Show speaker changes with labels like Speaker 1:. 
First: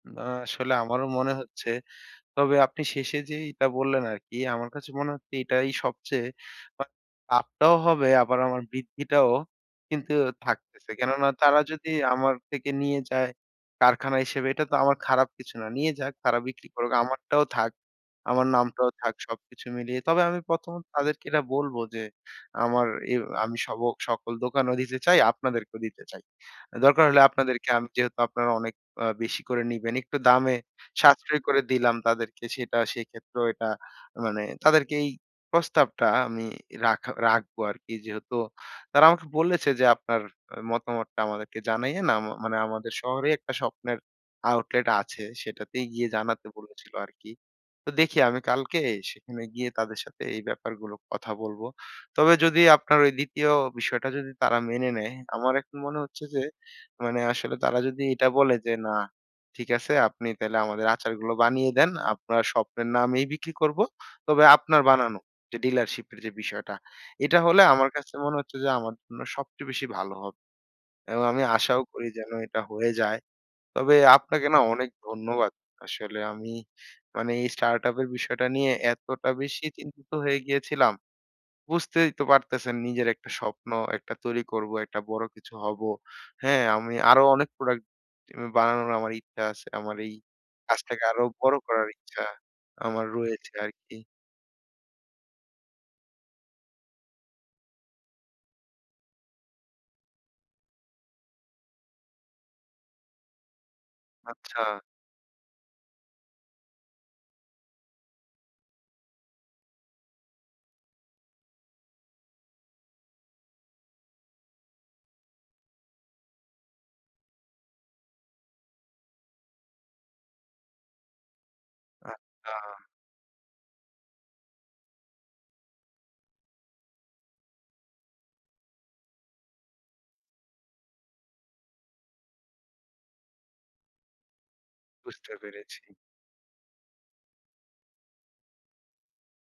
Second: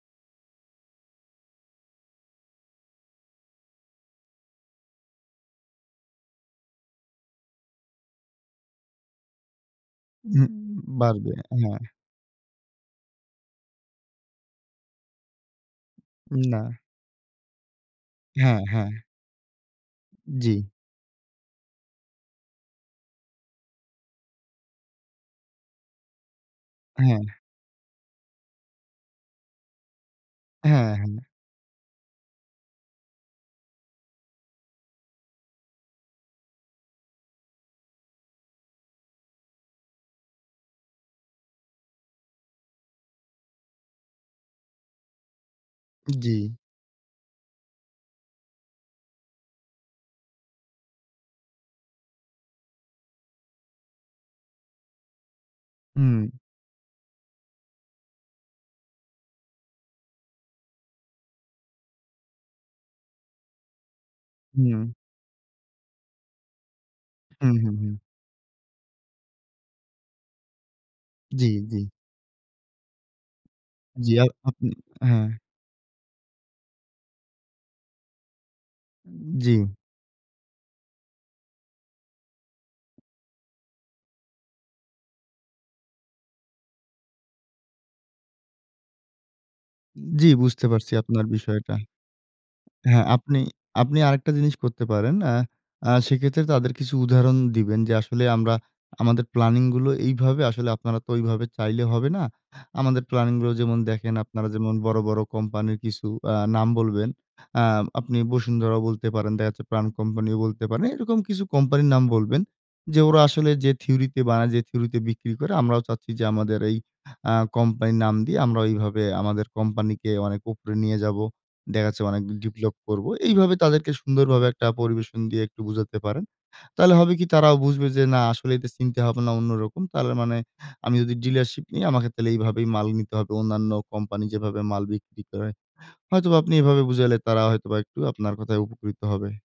Speaker 1: না, আসলে আমারও মনে হচ্ছে। তবে আপনি শেষে যেইটা বললেন আরকি, আমার কাছে মনে হচ্ছে এটাই সবচেয়ে আ লাভটাও হবে আবার আমার বৃদ্ধিটাও কিন্তু
Speaker 2: হুম,
Speaker 1: থাকতেছে।
Speaker 2: উ
Speaker 1: কেননা
Speaker 2: বাড়বে।
Speaker 1: তারা
Speaker 2: হ্যাঁ।
Speaker 1: যদি আমার থেকে নিয়ে যায় কারখানা হিসেবে এটা তো আমার খারাপ কিছু না। নিয়ে যাক তারা
Speaker 2: না।
Speaker 1: বিক্রি করুক। আমারটাও থাক। আমার
Speaker 2: হ্যাঁ, হ্যাঁ।
Speaker 1: নামটাও থাক সবকিছু মিলিয়ে। তবে আমি
Speaker 2: জি।
Speaker 1: ১ম তাদেরকে এটা বলবো যে আমার এ আমি সব ক সকল দোকানও দিতে চাই, আপনাদেরকেও দিতে চাই। দরকার হলে
Speaker 2: হ্যাঁ।
Speaker 1: আপনাদেরকে আমি যেহেতু আপনারা অনেক আ বেশি করে নিবেন, একটু দামে
Speaker 2: হ্যাঁ, হ্যাঁ।
Speaker 1: সাশ্রয় করে দিলাম, তাদেরকে সেটা সেক্ষেত্রেও এটা মানে তাদেরকে এই প্রস্তাবটা আমি রাখা রাখবো আরকি যেহেতু তারা আমাকে বলেছে যে, আপনার মতামতটা আমাদেরকে জানাইয়েন আ মানে আমাদের শহরে একটা স্বপ্নের আউটলেট আছে, সেটাতেই গিয়ে জানাতে
Speaker 2: জি।
Speaker 1: বলেছিল আরকি। তো দেখি আমি কালকে সেখানে গিয়ে তাদের সাথে এই ব্যাপারগুলোর কথা বলবো। তবে যদি আপনার ওই ২য় বিষয়টা যদি তারা মেনে নেয়, আমার এখন মনে হচ্ছে
Speaker 2: হু।
Speaker 1: যে, মানে আসলে তারা যদি এটা বলে যে, না ঠিক আছে আপনি তাহলে আমাদের আচারগুলো বানিয়ে দেন। আপনার স্বপ্নের নামেই বিক্রি করব। তবে আপনার
Speaker 2: হু।
Speaker 1: বানানো যে ডিলারশিপের যে বিষয়টা। এটা
Speaker 2: হু,
Speaker 1: হলে
Speaker 2: হু, হু।
Speaker 1: আমার কাছে মনে হচ্ছে যে, আমার জন্য সবচেয়ে বেশি ভালো হবে। এবং আমি
Speaker 2: জি, জি।
Speaker 1: আশাও করি যেন এটা হয়ে যায়। তবে
Speaker 2: জি আ
Speaker 1: আপনাকে না
Speaker 2: আপনি,
Speaker 1: অনেক
Speaker 2: হ্যাঁ।
Speaker 1: ধন্যবাদ। আসলে আমি মানে এই স্টার্টআপের বিষয়টা নিয়ে এতটা
Speaker 2: জি।
Speaker 1: বেশি চিন্তিত হয়ে গিয়েছিলাম। বুঝতেই তো পারতেছেন নিজের একটা স্বপ্ন, একটা তৈরি করব, একটা বড় কিছু হব। হ্যাঁ? আমি আরো অনেক প্রোডাক্ট আমি বানানোর আমার ইচ্ছা আছে। আমার এই
Speaker 2: জি, বুঝতে পারছি
Speaker 1: কাজটাকে আরো
Speaker 2: আপনার
Speaker 1: বড়
Speaker 2: বিষয়টা।
Speaker 1: করার ইচ্ছা
Speaker 2: হ্যাঁ,
Speaker 1: আমার
Speaker 2: আপনি
Speaker 1: রয়েছে আরকি।
Speaker 2: আপনি আরেকটা জিনিস করতে পারেন। আ আ সেক্ষেত্রে তাদের কিছু উদাহরণ দিবেন যে, আসলে আমরা আমাদের প্ল্যানিং গুলো এইভাবে আসলে আপনারা তো এইভাবে চাইলে হবে না। আমাদের প্ল্যানিং গুলো যেমন দেখেন, আপনারা
Speaker 1: আচ্ছা।
Speaker 2: যেমন বড়, বড় কোম্পানির কিছু আ নাম বলবেন, আ আপনি বসুন্ধরাও বলতে পারেন। দেখা যাচ্ছে প্রাণ কোম্পানিও বলতে পারেন। এরকম কিছু কোম্পানির নাম বলবেন। যে ওরা আসলে যে থিওরিতে বানায়, যে থিওরিতে বিক্রি করে, আমরাও চাচ্ছি যে আমাদের এই আ কোম্পানির নাম দিয়ে আমরা এইভাবে আমাদের কোম্পানিকে অনেক উপরে নিয়ে যাবো। দেখা যাচ্ছে অনেক
Speaker 1: আচ্ছা।
Speaker 2: ডেভেলপ করব। এইভাবে তাদেরকে সুন্দরভাবে একটা পরিবেশন দিয়ে একটু বুঝাতে পারেন। তাহলে হবে কি তারাও বুঝবে যে, না আসলে এটা চিন্তা ভাবনা অন্যরকম। তাহলে মানে আমি যদি ডিলারশিপ নি আমাকে তাইলে এইভাবেই মাল নিতে হবে। অন্যান্য কোম্পানি যেভাবে মাল বিক্রি
Speaker 1: বুঝতে
Speaker 2: করে।
Speaker 1: পেরেছি।
Speaker 2: হয়তোবা আপনি এভাবে বুঝালে তারা হয়তোবা একটু আপনার কথায় উপকৃত হবে।